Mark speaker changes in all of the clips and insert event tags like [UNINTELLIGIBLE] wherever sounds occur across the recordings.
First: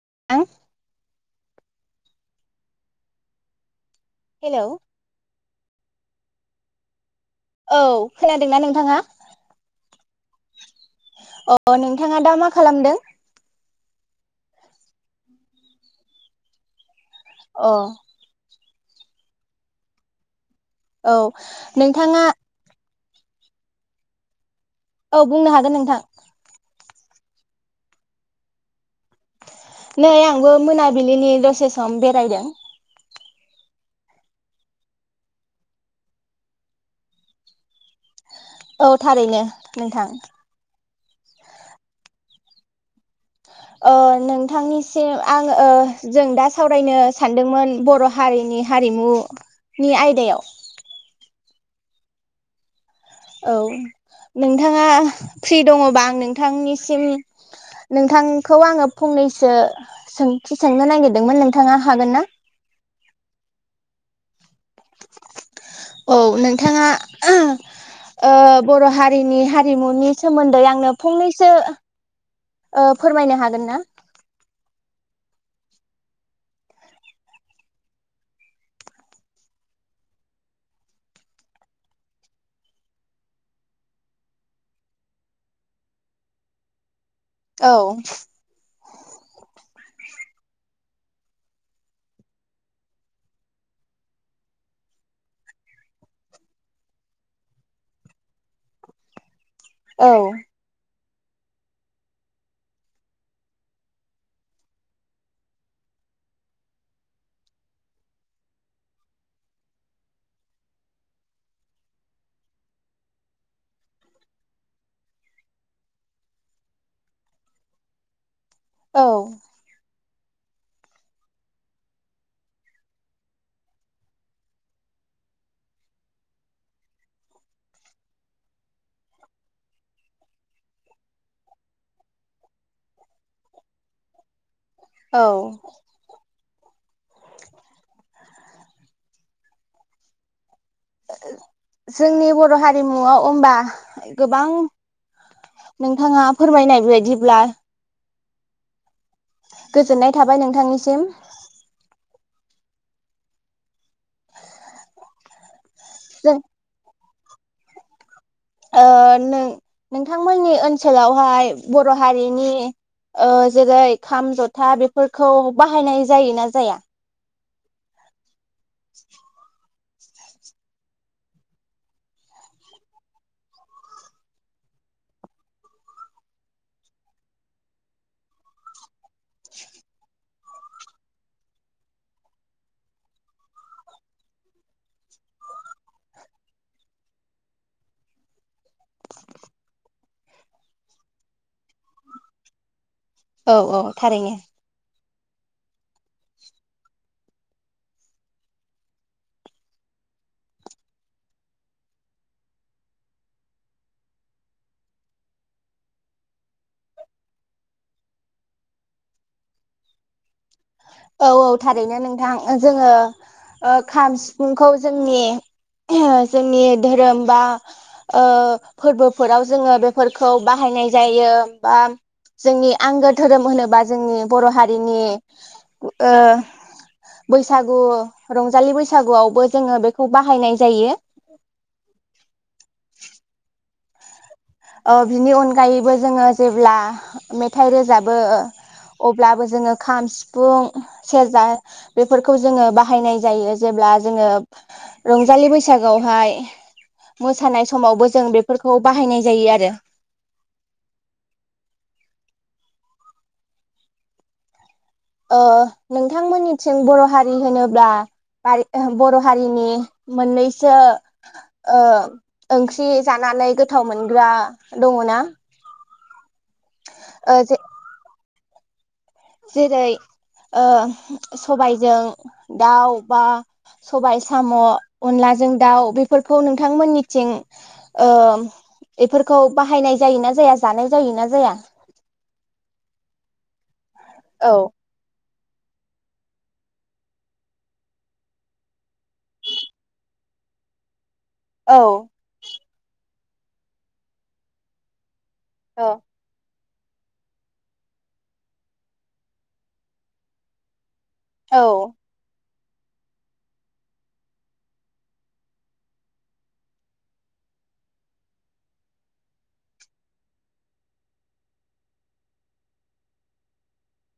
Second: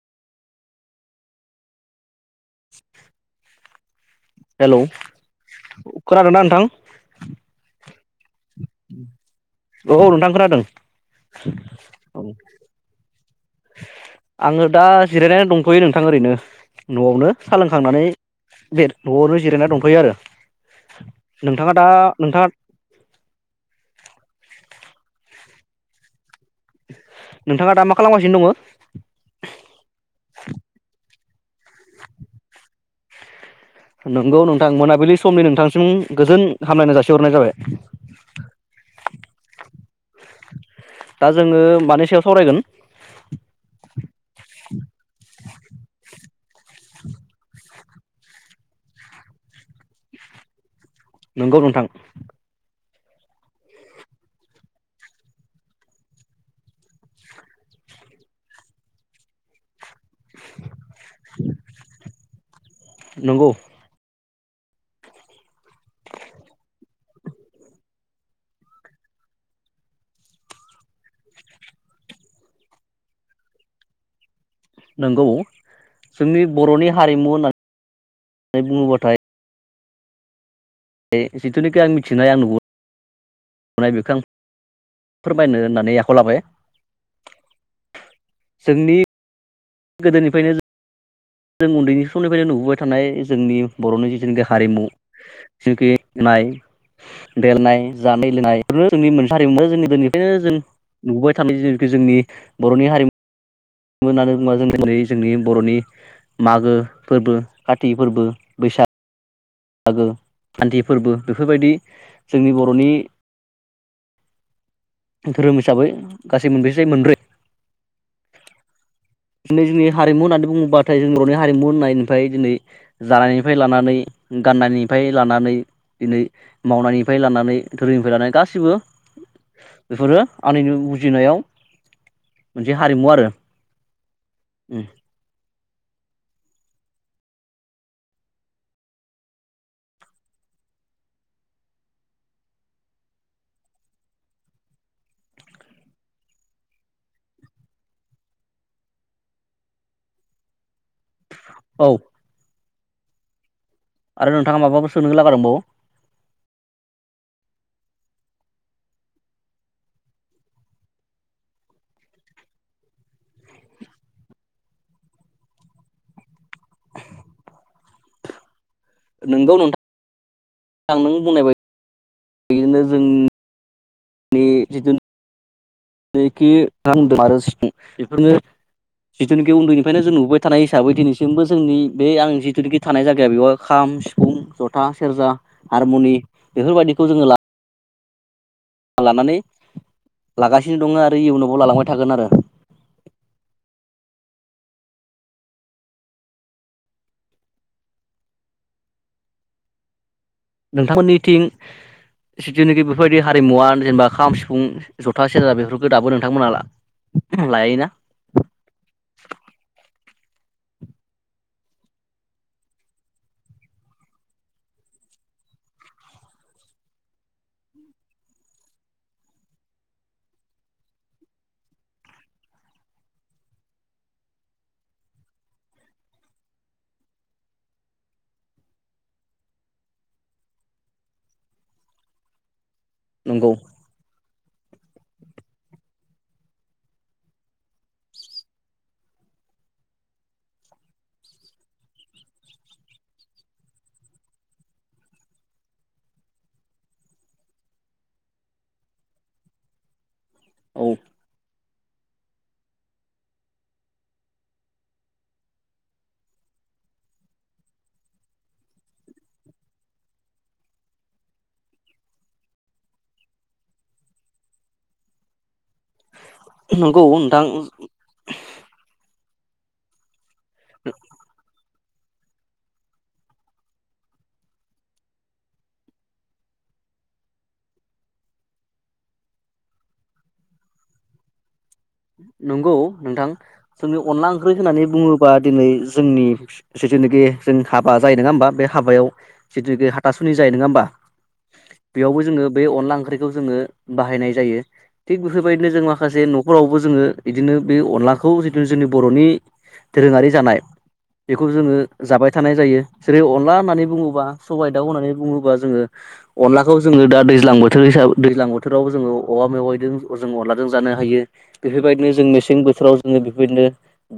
Speaker 1: [INAUDIBLE]
Speaker 2: [INAUDIBLE] Hello खोनादोंना नोंथां
Speaker 1: औ खोनादोंना नोंथाङा
Speaker 2: औ औ नोंथां खोनादों
Speaker 1: अ नोंथाङा
Speaker 2: औ
Speaker 1: दा मा खालामदों
Speaker 2: आङो दा जिरायनानै दंथ'यो नोंथां ओरैनो न'आवनो सा
Speaker 1: अ
Speaker 2: लोंखांनानै बे न'आवनो जिरायना दंथ'यो आरो
Speaker 1: औ
Speaker 2: नोंथाङा दा नोंथाङा
Speaker 1: औ बुंनो हागोन नोंथां
Speaker 2: नोंथाङा दा मा खालामगासिनो दङो
Speaker 1: नै आंबो मोनाबिलिनि दसे सम बेरायदों
Speaker 2: नंगौ नोंथां मोनाबिलि समनि नोंथांसिम गोजोन हामलायनाय जासिहरनाय जाबाय।
Speaker 1: औ थारैनो नोंथां
Speaker 2: दा जोङो मानि सायाव सावरायगोन?
Speaker 1: ओ नोंथांनिसिम आं ओ जों दा सावरायनो सानदोंमोन बर' हारिनि हारिमु नि आयदायाव
Speaker 2: नंगौ नोंथां
Speaker 1: औ नोंथाङा फ्रि दङबा आं नोंथांनिसिम नोंथांखौ आङो फंनैसो सोंथि सोंनो नागिरदोंमोन नोंथाङा हागोन ना?
Speaker 2: नंगौ
Speaker 1: औ नोंथाङा ओ बर' हारिनि हारिमुनि सोमोन्दै आंनो फंनैसो ओ फोरमायनो हागोन ना?
Speaker 2: नंगौ जोंनि बर'नि हारिमु होनना नै बुङोबाथाय जिथुनिखि आं मिथिनाय आं नुबो नाय बेखो आं फोरमायनो होननानै आखायाव लाबाय
Speaker 1: औ
Speaker 2: गोदोनिफायनो जों उन्दैनि समनिफायनो नुबोबाय थानाय जोंनि बर'नि जिथुनाखि हारिमु जिफि नाय देलनाय जानाय लोंनाय बबो जोंनि मोनस हारिमुआ जोंनि
Speaker 1: औ
Speaker 2: गोदोनिफ्रायनो जों नुबोबाय थानाय जिनिखि जोंनि बर'नि हारि मु होननानै बुङोबा जों दिनै जोंनि बर'नि मागो फोरबो काति फोरबो बैसाग मागो खाति फोरबो बेफोरबायदि जोंनि बर'नि धोरोम हिसाबै गासै मोनबैसे मोनब्रै दिनै जोंनि हारिमु होननानै बुङोब्लाथाय जोंनि बर'नि हारिमु होननायनिफ्राय दिनै जानायनिफ्राय लानानै गाननायनिफ्राय लानानै दिनै मावनायनिफ्राय लानानै धोरोमनिफ्राय लानानै गासैबो बेफोरो आंनिनो बुजिनायाव मोनसे हारिमु आरो
Speaker 1: औ [INAUDIBLE] जोंनि बर' हारिमुआव ओमबा गोबां नोंथाङा फोरमायनाय बायदिब्ला गोजोननाय थाबाय नोंथांनिसिम
Speaker 2: औ आरो नोंथाङा माबाफोर सोंनो लागा दंबावो
Speaker 1: [UNINTELLIGIBLE] ओ नों नोंथांमोननि ओनसोलावहाय बर' हारिनि ओ जेरै खाम जथा बेफोरखौ बाहायनाय जायोना जाया?
Speaker 2: नोंगौ नोंथा आं नों बुंनाय बायदिनो जोंनि जिथु नोखि आरो सिफुं बेफोरनो जिथुनिखि उन्दैनिफ्रायनो जों नुबाय थानाय हिसाबै दिनैसिमबो जोंनि बे आं जिथुनिखि थानाय जायगाया बेवहाय खाम सिफुं जथा सेरजा हारमुनि बेफोरबायदिखौ जोङो ला लानानै लागासिनो दङ आरो इयुनावबो लालांबाय थागोन आरो
Speaker 1: औ औ थारैनो
Speaker 2: नोंथांमोननिथिं जिथुनाखि बेफोरबायदि हारिमुवा जेनेबा खाम सिफुं जथा सेरजा बेफोरखौ दाबो नोंथांमोनहा ला लायोना
Speaker 1: औ औ थारैनो नोंथां जोङो ओ खाम सिफुंखौ जोंनि जोंनि धोरोम बा ओ फोरबोफोराव जोङो बेफोरखौ बाहायनाय जायो बा जोंनि आंगो धोरोम होनोबा जोंनि बर' हारिनि ओ बैसागु रंजालि बैसागुआवबो जोङो बेखौ बाहायनाय जायो।
Speaker 2: नंगौ
Speaker 1: ओ बिनि अनगायैबो जोङो जेब्ला मेथाइ रोजाबो अब्लाबो जोङो खाम सिफुं सेरजा बेफोरखौ जोङो बाहायनाय जायो जेब्ला जोङो रंजालि बैसागोआवहाय मोसानाय समावबो जों बेफोरखौ बाहायनाय जायो आरो
Speaker 2: औ
Speaker 1: ओ नोंथांमोननिथिं बर' हारि होनोब्ला बारि ओ बर' हारिनि मोननैसो ओ ओंख्रि जानानै गोथाव मोनग्रा दङ ना?
Speaker 2: नोंगौ नोंथां
Speaker 1: जेरै ओ सबायजों दाउ बा सबायाइ साम' अनलाजों दाउ बेफोरखौ नोंथांमोननिथिं ओ बेफोरखौ बाहायनाय जायोना जाया जानाय जायोना जाया?
Speaker 2: नंगौ नोंथां जोंनि अनला
Speaker 1: औ
Speaker 2: ओंख्रि होननानै बुङो। बा दिनै जोंनि जिथुनाखि जों हाबा जायो नङा होमबा बे हाबायाव जिथुनाखि हाथासुनि जायो नङा होमबा?
Speaker 1: औ
Speaker 2: बेयावबो जोङो बे अनला ओंख्रिखौ जोङो बाहायनाय जायो। थिग बेफोरबायदिनो जों
Speaker 1: औ
Speaker 2: माखासे न' फोरावबो जोङो बिदिनो बे अनलाखौ जिथु जोंनि बर'नि दोरोङारि जानाय बेखौ जोङो
Speaker 1: औ
Speaker 2: जाबाय थानाय जायो। जेरै अनला होननानै बुङोबा सबाइ दाउ होननानै बुङोबा जोङो अनलाखौ जोङो दा दैज्लां बोथोर हिसाबै दैज्लां बोथोराव जोङो औवा मेवाइजों जों अनलाजों जानो हायो। बेफोरबायदिनो जों मेसें बोथोराव जोङो बेफोरबायदिनो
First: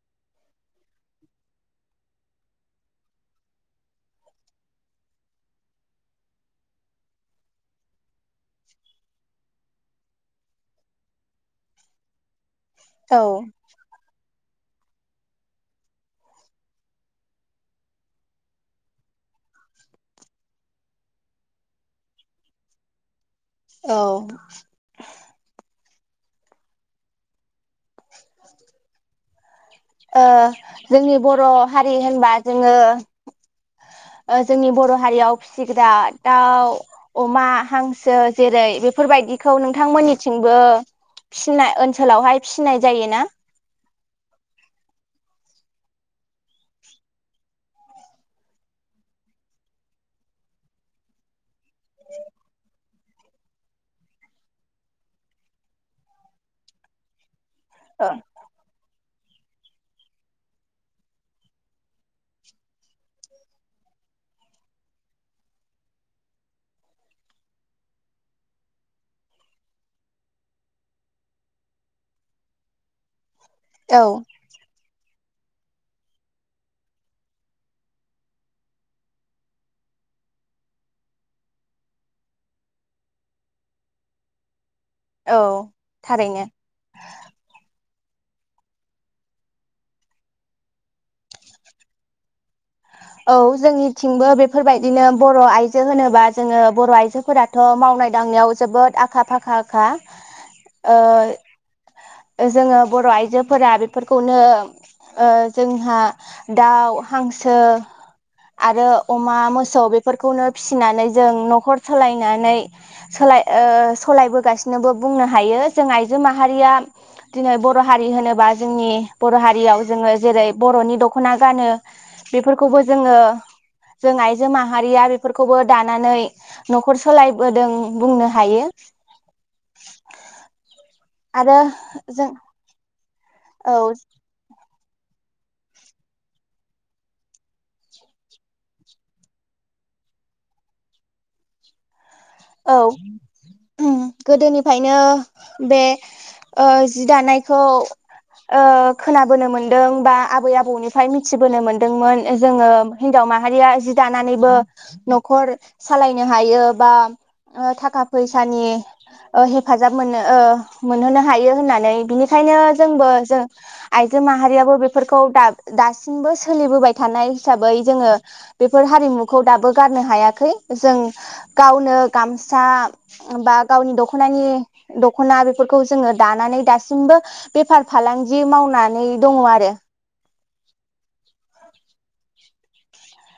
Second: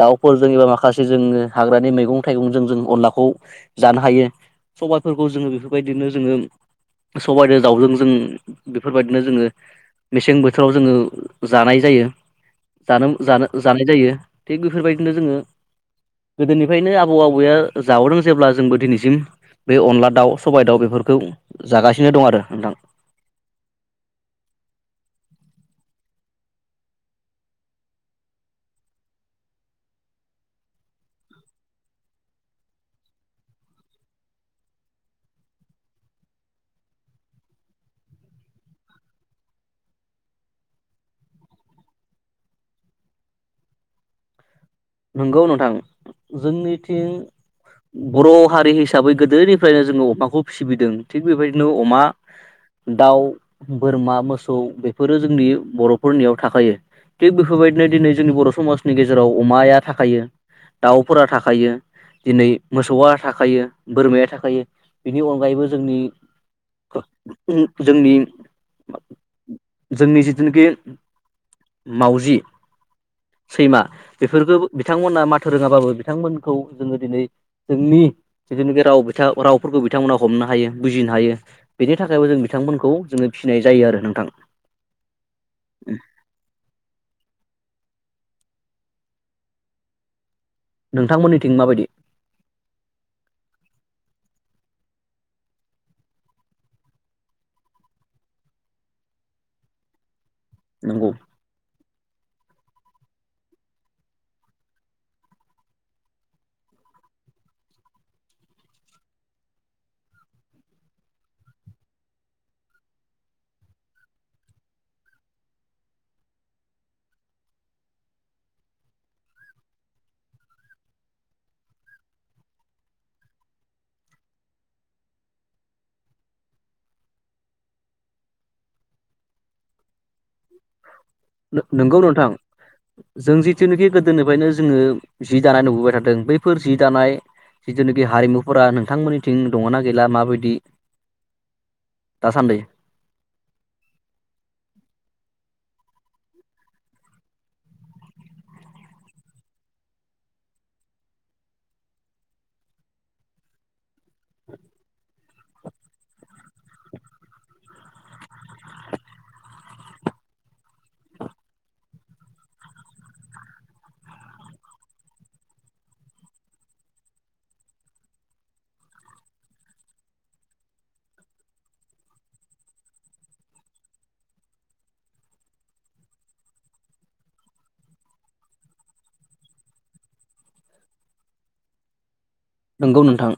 Speaker 2: दाउफोरजों एबा माखासे जोङ हाग्रानि मैगं थाइगंजों जों अनलाखौ जानो हायो। सबाइफोरखौ जोङो बेफोरबायदिनो जोङो सबजों दाउजों जों बेफोरबायदिनो जोङो मेसें बोथोराव जोङो जानाय जायो। जादों
Speaker 1: औ
Speaker 2: जानो जानाय जायो। थिग बेफोरबायदिनो जोङो गोदोनिफ्रायनो आबौ आबौआ जाबोदों जेब्ला जोंबो दिनैसिम बे अनला दाउ सबाय दाउ बेफोरखौ जागासिनो दं आरो नोंथां
Speaker 1: औ ओ जोंनि बर' हारि होनबा जोङो ओ जोंनि बर' हारियाव फिसिग्रा दाउ अमा हांसो जेरै बेफोरबायदिखौ नोंथांमोननिथिंबो फिसिनाय ओनसोलावहाय फिसिनाय जायोना?
Speaker 2: नंगौ नोंथां जोंनिथिं बर' हारि हिसाबै गोदोनिफ्रायनो जोङो अमाखौ फिबिदों थिग बेबायदिनो अमा दाउ बोरमा मोसौ बेफोरो जोंनि बर'फोरनियाव थाखायो थिग बे फोर बायदिनो दिनै जोंनि बर' समाजनि गेजे जेराव अमाया थाखायो दाउफोरा थाखायो दिनै मोसौआ थाखायो बोरमाया थाखायो बिनि अनगायैबो जोंनि जोंनि जोंनि जिथुनाखि मावजि सैमा
Speaker 1: औ
Speaker 2: बेफोरखौ बिथांमोना माथो रोङाबाबो बिथांमोनखौ जोङो दिनै जोंनि जिथुनाखि राव बिथां रावफोरखौ बिथांमोना हमनो हायो बुजिनो हायो बेनि थाखायबो जों बिथांमोनखौ जोङो फिनाय जायो आरो नोंथां
Speaker 1: औ थारैनो
Speaker 2: नोंथांमोननिथिं माबादि
Speaker 1: औ जोंनिथिंबो बेफोर बायदिनो बर' आइजो होनोबा जोङो बर' आइजोफोराथ' मावनाय दांनायाव जोबोद आखा फाखा खा
Speaker 2: नंगौ
Speaker 1: ओ जोङो बर' आइजोफोरा बेफोरखौनो ओ जोंहा दाउ हांसो आरो अमा मोसौ बेफोरखौनो फिसिनानै जों न'खर सालायनानै सोलाय ओ सलायबोगासिनोबो बुंनो हायो जों आइजो माहारिया दिनै बर' हारि होनोबा जोंनि बर' हारियाव जोङो जेरै बर'नि दखना गानो बेफोर खौबो जोङो जों आइजो माहारिया बेफोरखौबो दानानै न'खर सोलायबोदों बुंनो हायो आरो
Speaker 2: नंगौ
Speaker 1: जों
Speaker 2: नोंथां जों
Speaker 1: औ
Speaker 2: जिथुनोखि गोदोनिफ्रायनो जोङो जि दानाय नुबोबाय थादों बैफोर जि दानाय जिथुनोखि हारिमुफोरा नोंथांमोननिथिं दङना गैला माबायदि दासान्दि
Speaker 1: औ ओम गोदोनिफ्रायनो बे ओ जि दानायखौ ओ खोनाबोनो मोनदों बा आबै आबौनिफ्राय मिथिबोनो मोनदोंमोन जोङो हिनजाव माहारिया जि दानानैबो न'खर सालायनो हायो बा ओ थाखा फैसानि ओ हेफाजाब मोनो ओ मोनहोनो हायो होननानै बिनिखायनो जोंबो जों आइजो माहारियाबो बेफोरखौ दा दासिमबो सोलिबोबाय थानाय हिसाबै जोङो बेफोर हारिमुखौ दाबो गारनो हायाखै जों गावनो गामसा बा गावनि दख'नानि दख'ना बेफोरखौ जोङो दानानै दासिमबो बेफार फालांगि मावनानै दङ आरो
Speaker 2: नंगौ नोंथां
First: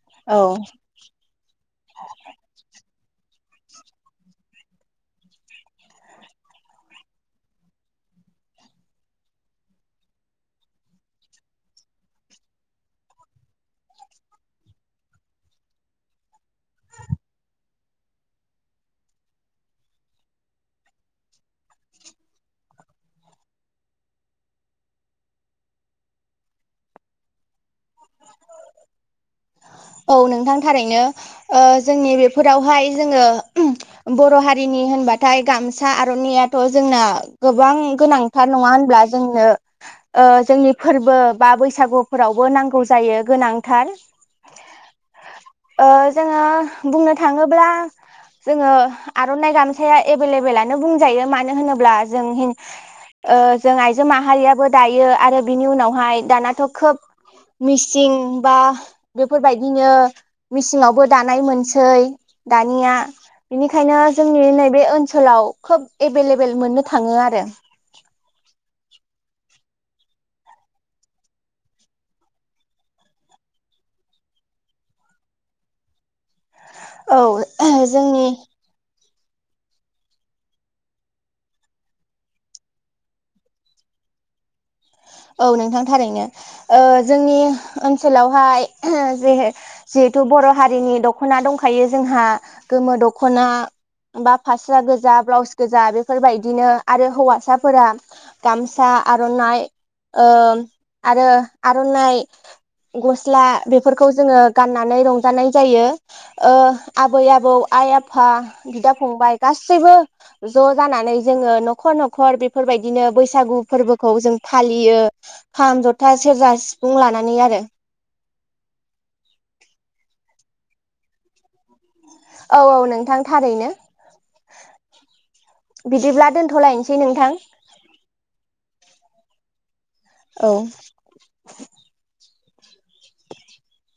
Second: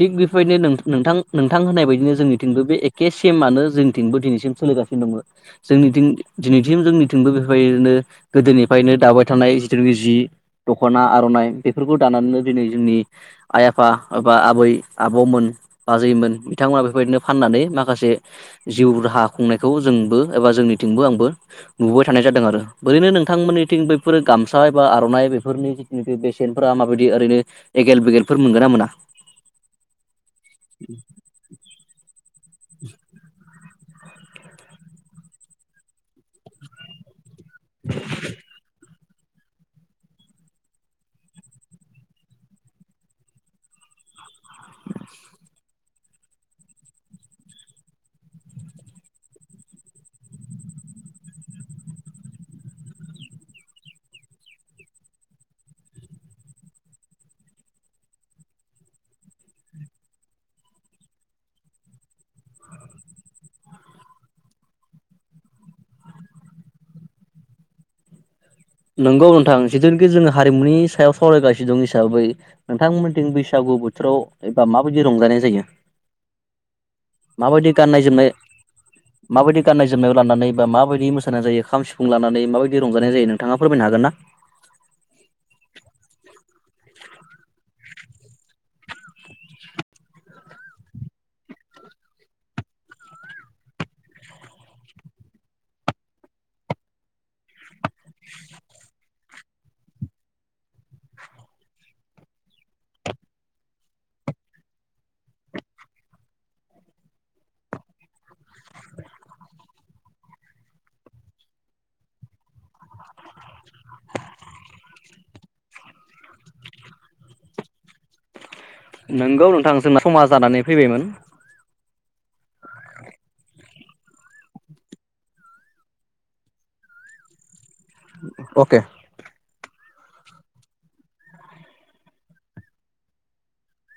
Speaker 2: थिग बेफोरबायदिनो नोंथां नोंथां होननाय बायदिनो जोंनिथिंबो बे एखे बे सेमानो जोंनिथिंबो दिनैसिम सोलिगासिनो दङ जोंनिथिं दिनैसिम जोंनिथिंबो बेफोर बायदिनो गोदोनिफ्रायनो दाबाय थानाय जिथुखि जि दख'ना आर'नाइ बेफोरखौ दानानैनो दिनै जोंनि आइ-आफा एबा आबै आबौमोन आजैमोन बिथांमोना बेबायदिनो फाननानै माखासे जिउ राहा खुंनायखौ जोंबो एबा जोंनिथिंबो आंबो नुुबाय थानाय जादों आरो ओरैनो नोंथांमोननिथिं बैफोर गामसा एबा आर'नाइ बेफोरनि जिथुनिखि बेसेनफोरा माबायदि ओरैनो एगेल बेगेल मोनगोन ना मोना?
Speaker 1: औ नोंथां थारैनो ओ जोंनि बे फोरावहाय जोङो बर' हारिनि होनबाथाय गामसा आर'नायाथ' जोंना गोबां गोनांथार नङा होनब्ला? जोंनो ओ जोंनि फोरबो बा बैसागुफोरावबो नांगौ जायो गोनांथार
Speaker 2: [INAUDIBLE]
Speaker 1: ओ जोङो बुंनो थाङोब्ला जोङो आर'नाइ गामसाया एभेलेबेलानो बुंजायो मानो होनोब्ला जों जों आइजो माहारियाबो दायो आरो बिनि उनावहाय दानाथ' खोब मिसिं बा बेफोर बायदिनो मेसिंवाबो दानाय मोनसै दानिया बेनिखायनो जोंनि नैबे ओनसोलाव खोब एभेलेबेल मोननो थाङो आरो
Speaker 2: नंगौ नोंथां जिथुनिखि जोङो हारिमुनि सायाव सावरायगासिनो दं हिसाबै नोंथांमोनथिं बैसागु बोथोराव एबा माबायदि रंजानाय जायो?
Speaker 1: औ
Speaker 2: माबायदि गाननाय
Speaker 1: जोंनि
Speaker 2: जोमनाय माबायदि गाननाय-जोमनाय लानानै बा माबायदि मोसानाय जायो खाम सिफुं लानानै माबायदि रंजानाय जायो नों थाङायो फोरमायनो हागोन ना?
Speaker 1: औ नोंथां थारैनो जोंनि ओनसोलावहाय जे जिहेथु बर' हारिनि दख'ना दंखायो जोंहा गोमो दख'ना बा फास्रा गोजा ब्लाउस गोजा बेफोरबायदिनो आरो हौवासाफोरा गामसा आर'नाइ ओ आरो आर'नाइ गस्ला बेफोरखौ जोङो गाननानै रंजानाय जायो ओ आबै आबौ आइ आफा बिदा फंबाय गासैबो ज' जानानै जोङो न'खर न'खर बेफोर बायदिनो बैसागु फोरबोखौ जों फालियो। बियो खाम, जथा, सेरजा, सिफुं लानानै आरो
Speaker 2: नोंगौ नोंथां जोंना समा जानानै फैबायमोन।
Speaker 1: औ औ नोंथां थारैनो बिदिब्ला दोनथ'लायनोसै नोंथां।
Speaker 2: अके।
Speaker 1: औ। [INAUDIBLE]